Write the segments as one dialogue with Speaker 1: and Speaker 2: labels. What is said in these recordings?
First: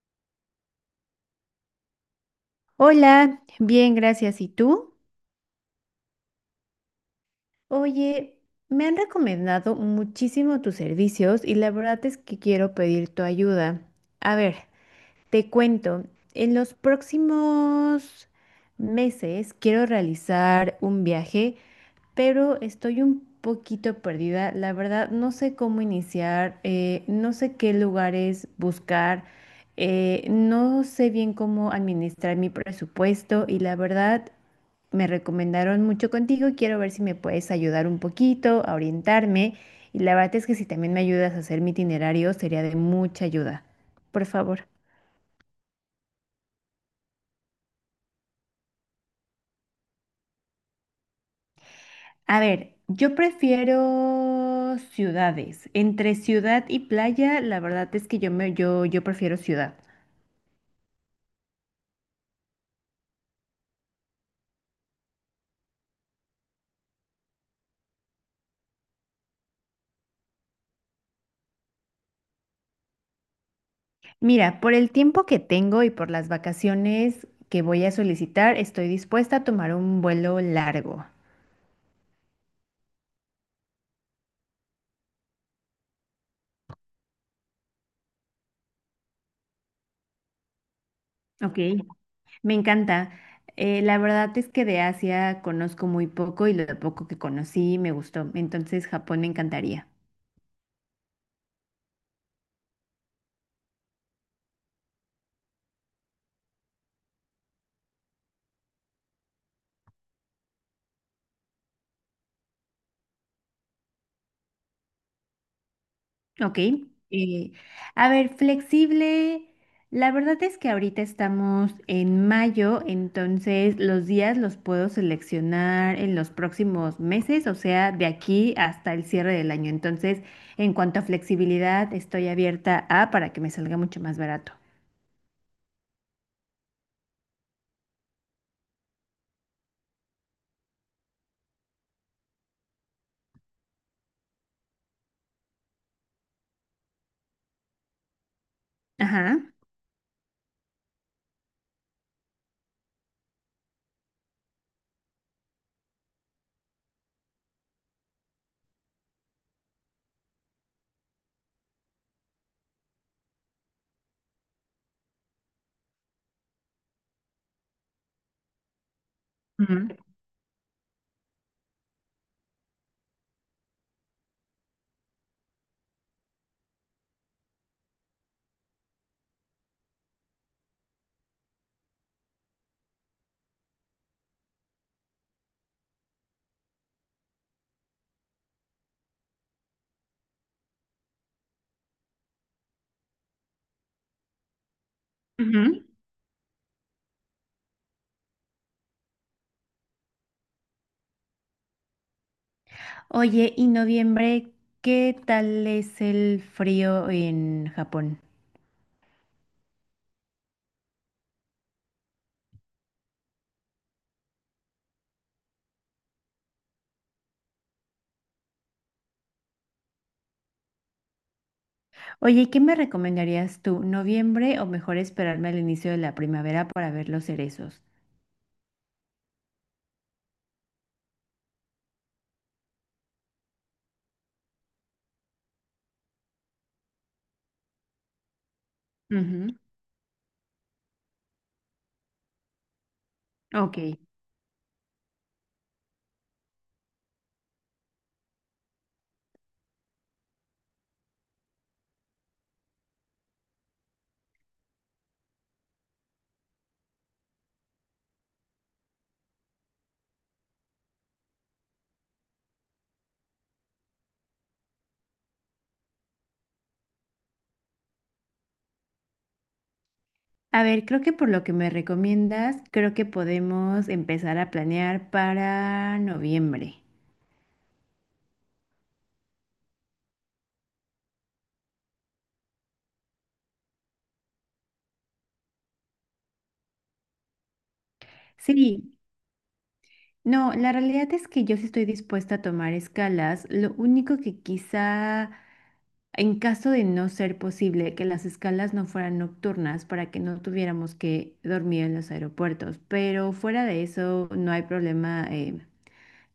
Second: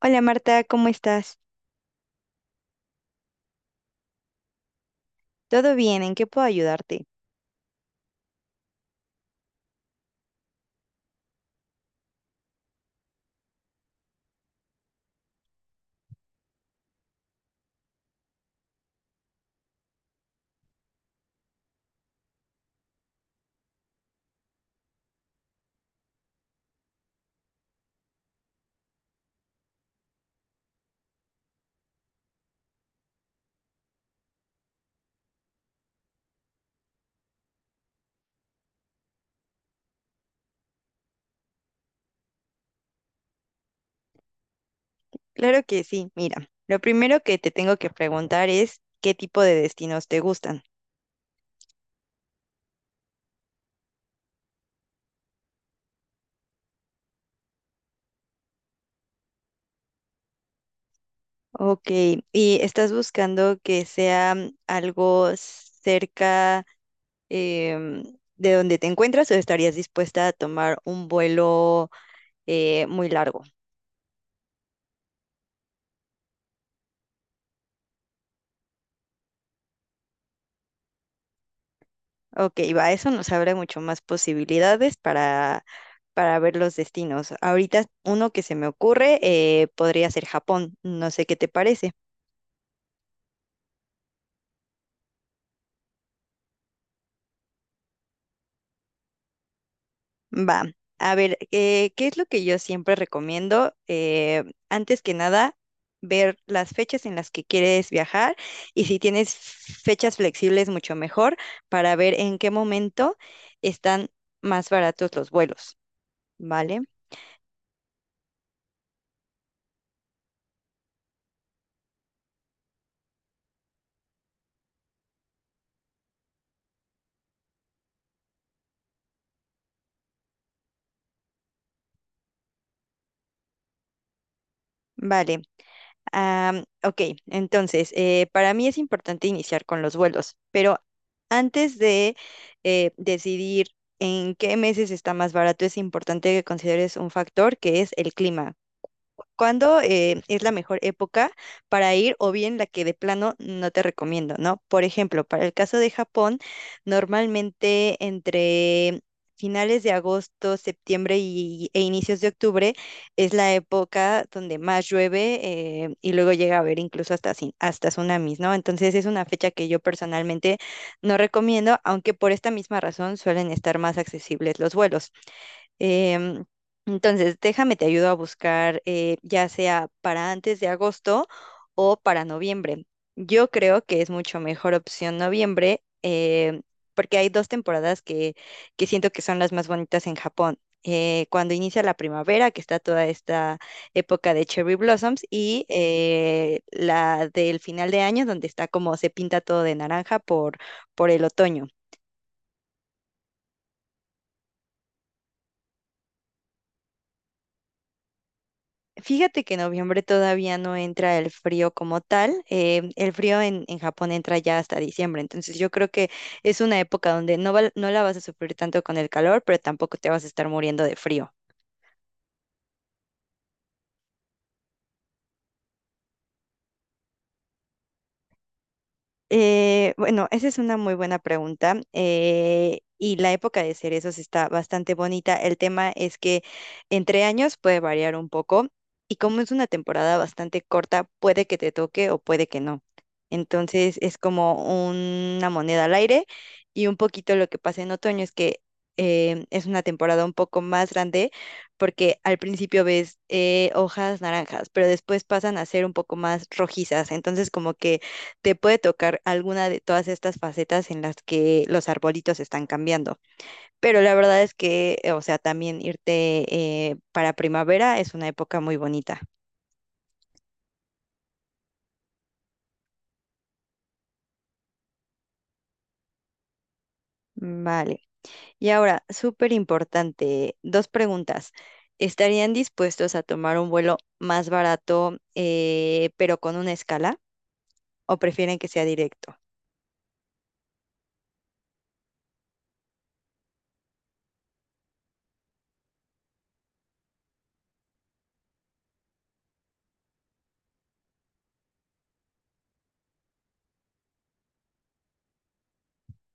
Speaker 1: Hola Marta, ¿cómo estás?
Speaker 2: Hola, bien, gracias. ¿Y tú?
Speaker 1: ¿Todo bien? ¿En qué puedo ayudarte?
Speaker 2: Oye, me han recomendado muchísimo tus servicios y la verdad es que quiero pedir tu ayuda. A ver, te cuento, en los próximos meses quiero realizar un viaje, pero estoy un poquito perdida. La verdad, no sé cómo iniciar, no sé qué lugares buscar, no sé bien cómo administrar mi presupuesto y la verdad, me recomendaron mucho contigo y quiero ver si me puedes ayudar un poquito, a orientarme, y la verdad es que si también me ayudas a hacer mi itinerario, sería de mucha ayuda. Por favor.
Speaker 1: Claro que sí, mira, lo primero que te tengo que preguntar es qué tipo de destinos te gustan.
Speaker 2: A ver, yo prefiero ciudades. Entre ciudad y playa, la verdad es que yo prefiero ciudad.
Speaker 1: Ok, ¿y estás buscando que sea algo cerca em, de donde te encuentras o estarías dispuesta a tomar un vuelo muy largo?
Speaker 2: Mira, por el tiempo que tengo y por las vacaciones que voy a solicitar, estoy dispuesta a tomar un vuelo largo.
Speaker 1: Ok, va, eso nos abre mucho más posibilidades para ver los destinos. Ahorita uno que se me ocurre podría ser Japón, no sé qué te
Speaker 2: Ok,
Speaker 1: parece.
Speaker 2: me encanta. La verdad es que de Asia conozco muy poco y lo poco que conocí me gustó. Entonces, Japón me encantaría.
Speaker 1: Va, a ver, ¿qué es lo que yo siempre recomiendo? Antes que nada, ver las fechas en las que quieres viajar y si tienes fechas flexibles, mucho mejor para ver en qué momento están más baratos los vuelos,
Speaker 2: Ok.
Speaker 1: ¿vale?
Speaker 2: eh, a ver, flexible. La verdad es que ahorita estamos en mayo, entonces los días los puedo seleccionar en los próximos meses, o sea, de aquí hasta el cierre del año. Entonces, en cuanto a flexibilidad, estoy abierta a para que me salga mucho más barato.
Speaker 1: Vale. Ok, entonces, para mí es importante iniciar con los vuelos, pero antes de decidir en qué meses está más barato, es importante que consideres un factor que es el clima.
Speaker 2: Ajá.
Speaker 1: ¿Cuándo es la mejor época para ir o bien la que de plano no te recomiendo, ¿no? Por ejemplo, para el caso de Japón, normalmente entre finales de agosto, septiembre e inicios de octubre es la época donde más llueve y luego llega a haber incluso hasta tsunamis, ¿no? Entonces es una fecha que yo
Speaker 2: Ujú,
Speaker 1: personalmente no recomiendo, aunque por esta misma razón suelen estar más accesibles los vuelos. Em, entonces, déjame, te ayudo a buscar ya sea para antes de agosto o para noviembre. Yo creo que es mucho mejor opción noviembre porque hay dos temporadas que siento que son las más bonitas en Japón. Cuando inicia la primavera, que está toda esta época de cherry blossoms, y
Speaker 2: ujú.
Speaker 1: la del final de año, donde está como se pinta todo de naranja por el otoño.
Speaker 2: Oye, ¿y noviembre qué tal es el frío en Japón?
Speaker 1: Fíjate que en noviembre todavía no entra el frío como tal. El frío en Japón entra ya hasta diciembre. Entonces yo creo que es una época donde no la vas a sufrir tanto con el calor, pero tampoco te vas a estar muriendo de frío.
Speaker 2: Oye, ¿qué me recomendarías tú? ¿Noviembre o mejor esperarme al inicio de la primavera para ver los cerezos?
Speaker 1: Bueno, esa es una muy buena pregunta. Y la época de cerezos está bastante bonita. El tema es que entre años puede variar un poco. Y como es
Speaker 2: Ujú.
Speaker 1: una temporada bastante corta, puede que te toque o puede que no.
Speaker 2: Ok.
Speaker 1: Entonces es como una moneda al aire. Y un poquito lo que pasa en otoño es que es una temporada un poco más grande porque al principio ves hojas naranjas, pero después pasan a ser un poco más rojizas. Entonces como que te puede tocar alguna de todas estas facetas en las que los arbolitos están cambiando. Pero la verdad es que, o sea, también irte para primavera es una época muy bonita.
Speaker 2: A ver, creo que por lo que me recomiendas, creo que podemos empezar a planear para noviembre.
Speaker 1: Vale. Y ahora, súper importante, dos preguntas. ¿Estarían dispuestos a tomar un vuelo más barato, pero con una escala? ¿O prefieren que sea
Speaker 2: Sí,
Speaker 1: directo?
Speaker 2: no, la realidad es que yo sí estoy dispuesta a tomar escalas. Lo único que quizá, en caso de no ser posible, que las escalas no fueran nocturnas para que no tuviéramos que dormir en los aeropuertos. Pero fuera de eso, no hay problema,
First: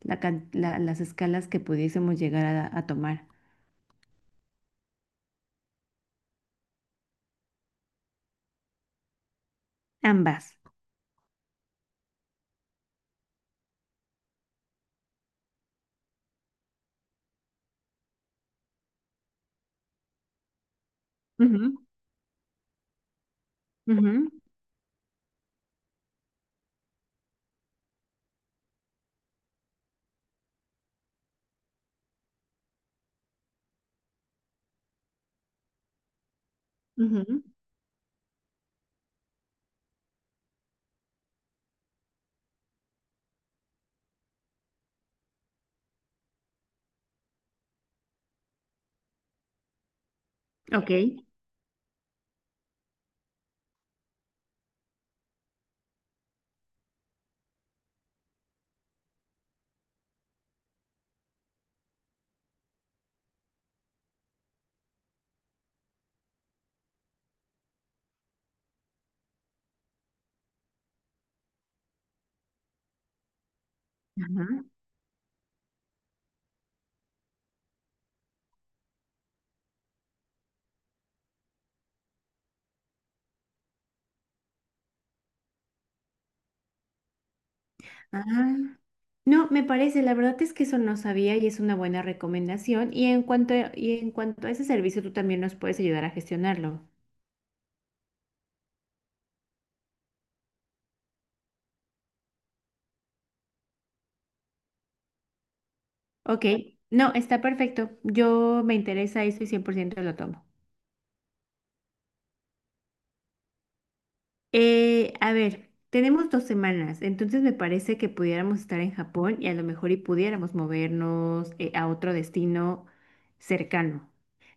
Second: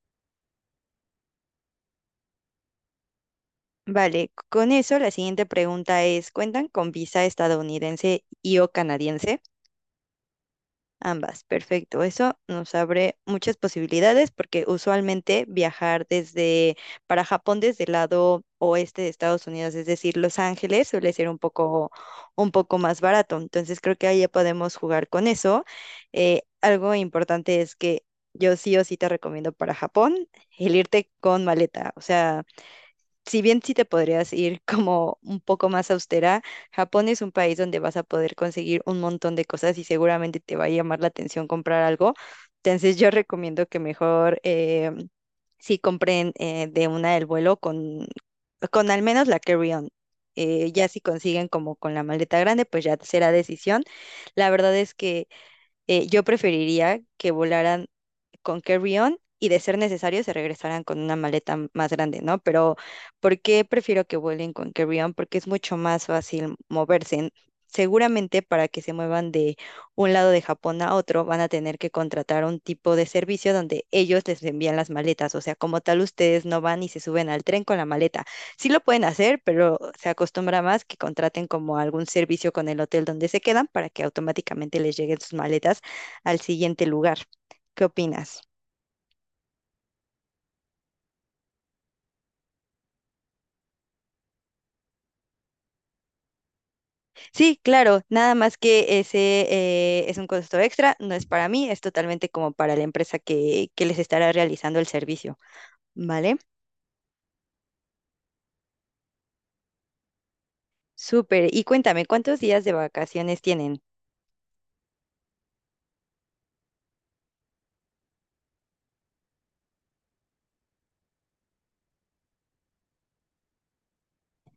Speaker 2: las escalas que pudiésemos llegar a tomar,
Speaker 1: Vale, con eso la siguiente pregunta es, ¿cuentan con visa estadounidense y o canadiense?
Speaker 2: ambas.
Speaker 1: Ambas, perfecto. Eso nos abre muchas posibilidades porque usualmente viajar desde para Japón desde el lado oeste de Estados Unidos, es decir, Los Ángeles, suele ser
Speaker 2: Ujú,
Speaker 1: un poco más barato. Entonces creo que ahí ya
Speaker 2: ujú,
Speaker 1: podemos jugar con eso. Algo importante es que yo sí o sí te recomiendo para Japón el irte con maleta. O sea, si bien sí te podrías ir como un poco más austera, Japón es un
Speaker 2: ujú.
Speaker 1: país donde vas a poder conseguir un montón de cosas y seguramente te va a llamar la atención comprar algo. Entonces yo recomiendo que mejor sí compren de una del vuelo con al menos la carry-on. Ya
Speaker 2: Ok.
Speaker 1: si consiguen como con la maleta grande, pues ya será decisión. La verdad es que yo preferiría que volaran con carry-on y de ser necesario se regresarán con una más grande, ¿no? Pero ¿por qué prefiero que vuelen con carry-on? Porque es mucho más fácil moverse. Seguramente para que se muevan de un lado de Japón a otro van a tener que contratar un tipo de servicio donde ellos les
Speaker 2: Ajá.
Speaker 1: envían las maletas. O sea, como tal, ustedes no van y se suben al tren con la maleta. Sí lo pueden hacer, pero se acostumbra más que contraten como algún servicio con el hotel donde se quedan para que automáticamente les lleguen sus maletas al siguiente lugar. ¿Qué opinas?
Speaker 2: Ah, no, me parece, la verdad es que eso no sabía y es una buena recomendación. Y en cuanto a ese servicio, tú también nos puedes ayudar a gestionarlo.
Speaker 1: Sí, claro, nada más que ese es un costo extra, no es para mí, es totalmente como para la empresa que les estará realizando el servicio, ¿vale?
Speaker 2: Ok, no, está perfecto. Yo me interesa eso y 100% lo tomo.
Speaker 1: Súper, y cuéntame, ¿cuántos días de vacaciones tienen?
Speaker 2: A ver, tenemos dos semanas, entonces me parece que pudiéramos estar en Japón y a lo mejor y pudiéramos movernos a otro destino cercano.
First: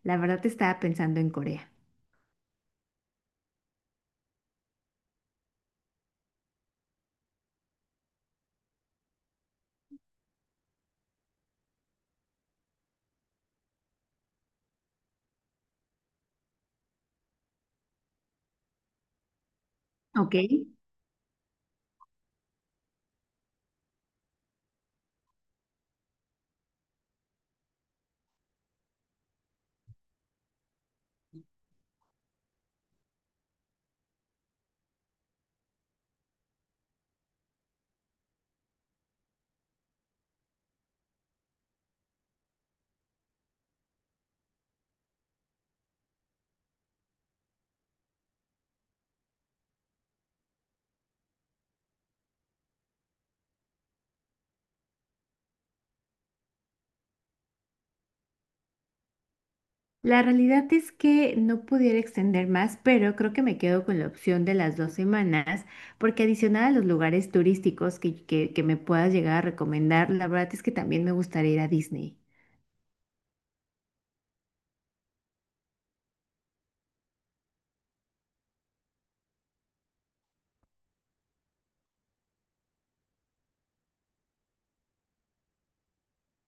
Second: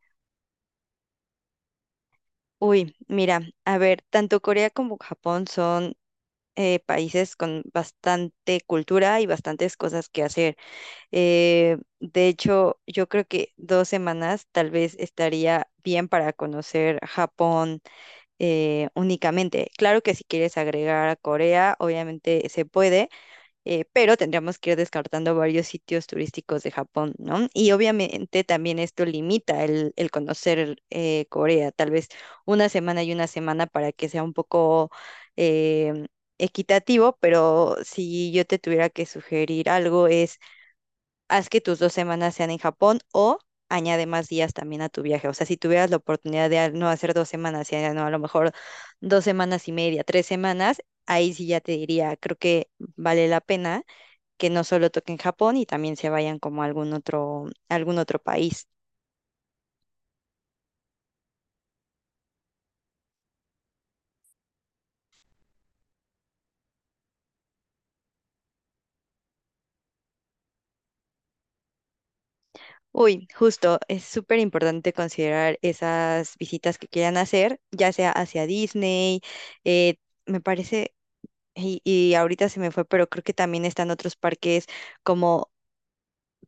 Speaker 2: La verdad estaba pensando en Corea.
Speaker 1: Uy, mira, a ver, tanto Corea como Japón son países con bastante cultura y bastantes cosas que hacer. De hecho, yo creo que dos semanas tal vez estaría bien para conocer Japón únicamente. Claro que si
Speaker 2: Ok.
Speaker 1: quieres agregar a Corea, obviamente se puede, pero tendríamos que ir descartando varios sitios turísticos de Japón, ¿no? Y obviamente también esto limita el conocer Corea, tal vez una semana y una semana para que sea un poco... em, equitativo, pero si yo te tuviera que sugerir algo es haz que tus dos semanas sean en Japón o añade más días también a tu viaje. O sea, si tuvieras la oportunidad de no hacer dos semanas, sino a lo mejor dos semanas y media, tres semanas, ahí sí ya te diría, creo que vale la pena que no solo toquen Japón y también se vayan como a algún otro país.
Speaker 2: La realidad es que no pudiera extender más, pero creo que me quedo con la opción de las dos semanas, porque adicional a los lugares turísticos que me puedas llegar a recomendar, la verdad es que también me gustaría ir a Disney.
Speaker 1: Uy, justo, es súper importante considerar esas visitas que quieran hacer, ya sea hacia Disney, eh, me parece, y ahorita se me fue, pero creo que también están otros parques como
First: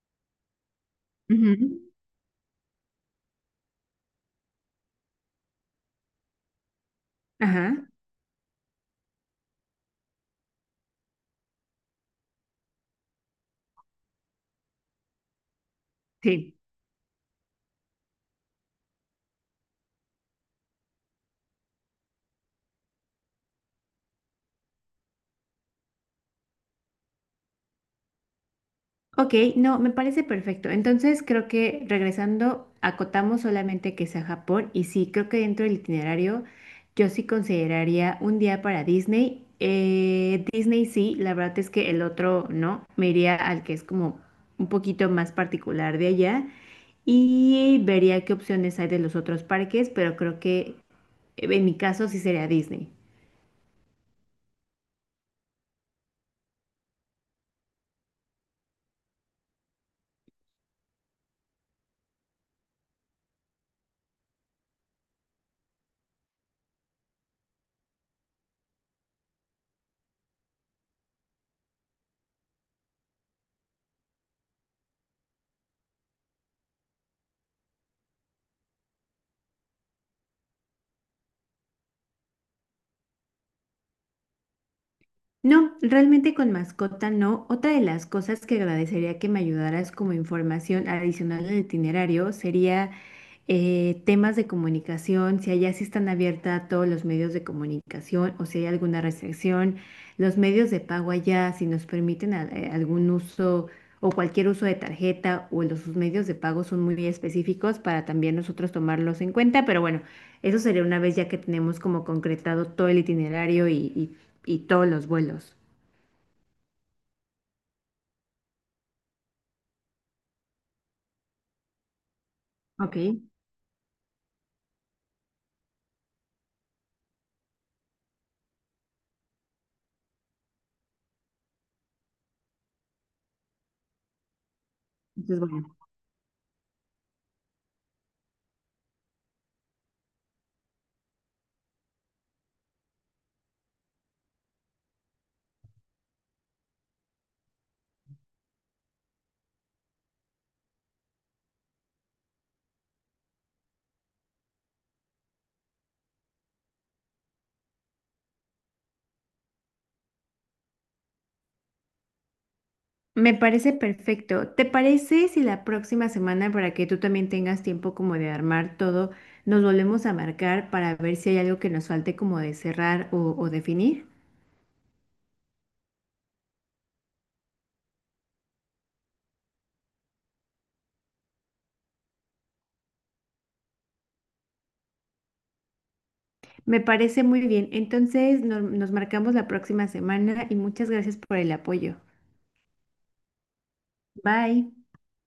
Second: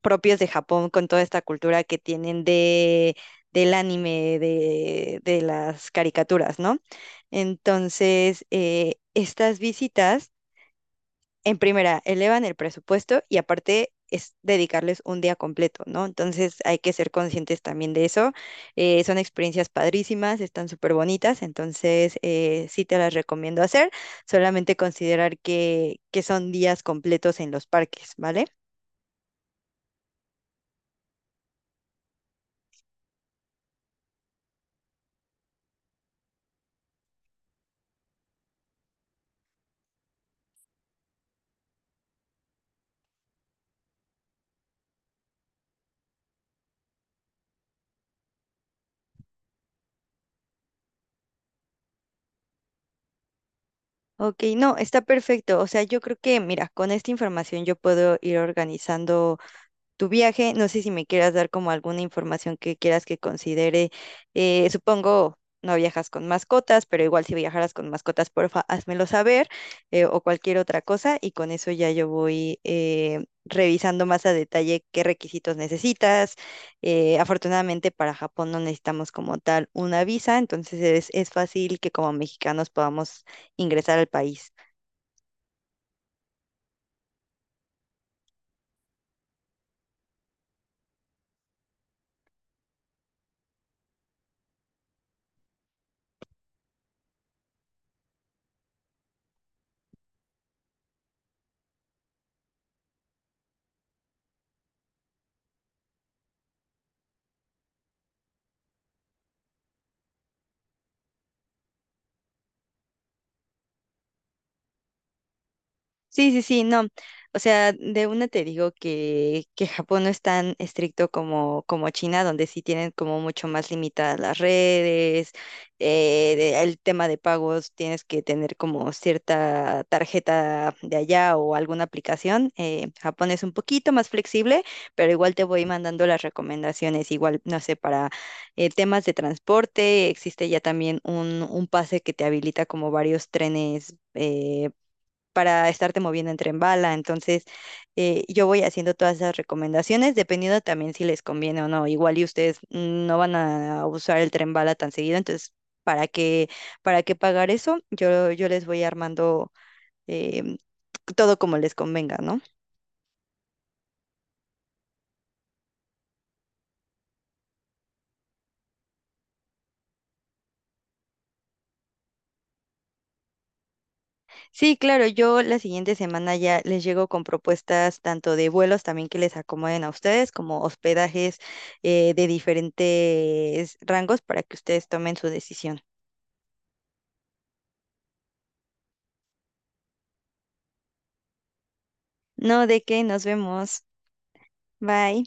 Speaker 1: propios de Japón con toda esta
Speaker 2: Ujú.
Speaker 1: cultura que tienen del anime, de las caricaturas, ¿no?
Speaker 2: Ajá,
Speaker 1: Entonces, estas visitas, en primera, elevan el presupuesto y aparte es dedicarles un día completo, ¿no?
Speaker 2: sí.
Speaker 1: Entonces hay que ser conscientes también de eso. Son experiencias padrísimas, están súper bonitas, entonces sí te las recomiendo hacer, solamente considerar que son días completos en los parques, ¿vale?
Speaker 2: Ok, no, me parece perfecto. Entonces creo que regresando, acotamos solamente que sea Japón y sí, creo que dentro del itinerario yo sí consideraría un día para Disney. Disney sí, la verdad es que el otro no, me iría al que es como un poquito más particular de allá y vería qué opciones hay de los otros parques, pero creo que en mi caso sí sería Disney.
Speaker 1: Ok, no, está perfecto. O sea, yo creo que, mira, con esta información yo puedo ir organizando tu viaje. No sé si me quieras dar como alguna información que quieras que considere. Supongo no viajas con mascotas, pero igual si viajaras con mascotas, porfa, házmelo saber o cualquier otra cosa y con eso ya yo voy revisando más a detalle qué requisitos necesitas. Afortunadamente para Japón no necesitamos como tal una visa, entonces es fácil que como mexicanos podamos ingresar al país.
Speaker 2: No, realmente con mascota no. Otra de las cosas que agradecería que me ayudaras como información adicional al itinerario sería temas de comunicación, si allá sí están abiertas a todos los medios de comunicación o si hay alguna restricción, los medios de pago allá, si nos permiten algún uso o cualquier uso de tarjeta o los sus medios de pago son muy específicos para también nosotros tomarlos en cuenta, pero bueno, eso sería una vez ya que tenemos como concretado todo el itinerario y todos los vuelos.
Speaker 1: Sí, sí, sí, no. O sea, de una te digo que Japón no es tan estricto como, como China, donde sí tienen
Speaker 2: Ok,
Speaker 1: como mucho más limitadas las redes, el tema de pagos, tienes que tener como cierta tarjeta de allá o alguna aplicación. Japón es un poquito más flexible, pero igual
Speaker 2: entonces
Speaker 1: te voy
Speaker 2: bueno.
Speaker 1: mandando las recomendaciones, igual, no sé, para temas de transporte, existe ya también un pase que te habilita como varios trenes. Para estarte moviendo en tren bala. Entonces, yo voy haciendo todas esas recomendaciones, dependiendo también si les conviene o no. Igual y ustedes no van a usar el tren bala tan seguido, entonces, ¿para qué, ¿para qué pagar eso? Yo les voy armando em, todo como les convenga, ¿no?
Speaker 2: Me parece perfecto. ¿Te parece si la próxima semana, para que tú también tengas tiempo como de armar todo, nos volvemos a marcar para ver si hay algo que nos falte como de cerrar o definir?
Speaker 1: Sí, claro, yo la siguiente semana ya les llego con propuestas tanto de vuelos también que les acomoden a ustedes, como hospedajes de diferentes rangos para que ustedes tomen su decisión.
Speaker 2: Me parece muy bien. Entonces nos marcamos la próxima semana y muchas gracias por el apoyo.
Speaker 1: No, de qué, nos vemos.
Speaker 2: Bye.
Speaker 1: Bye.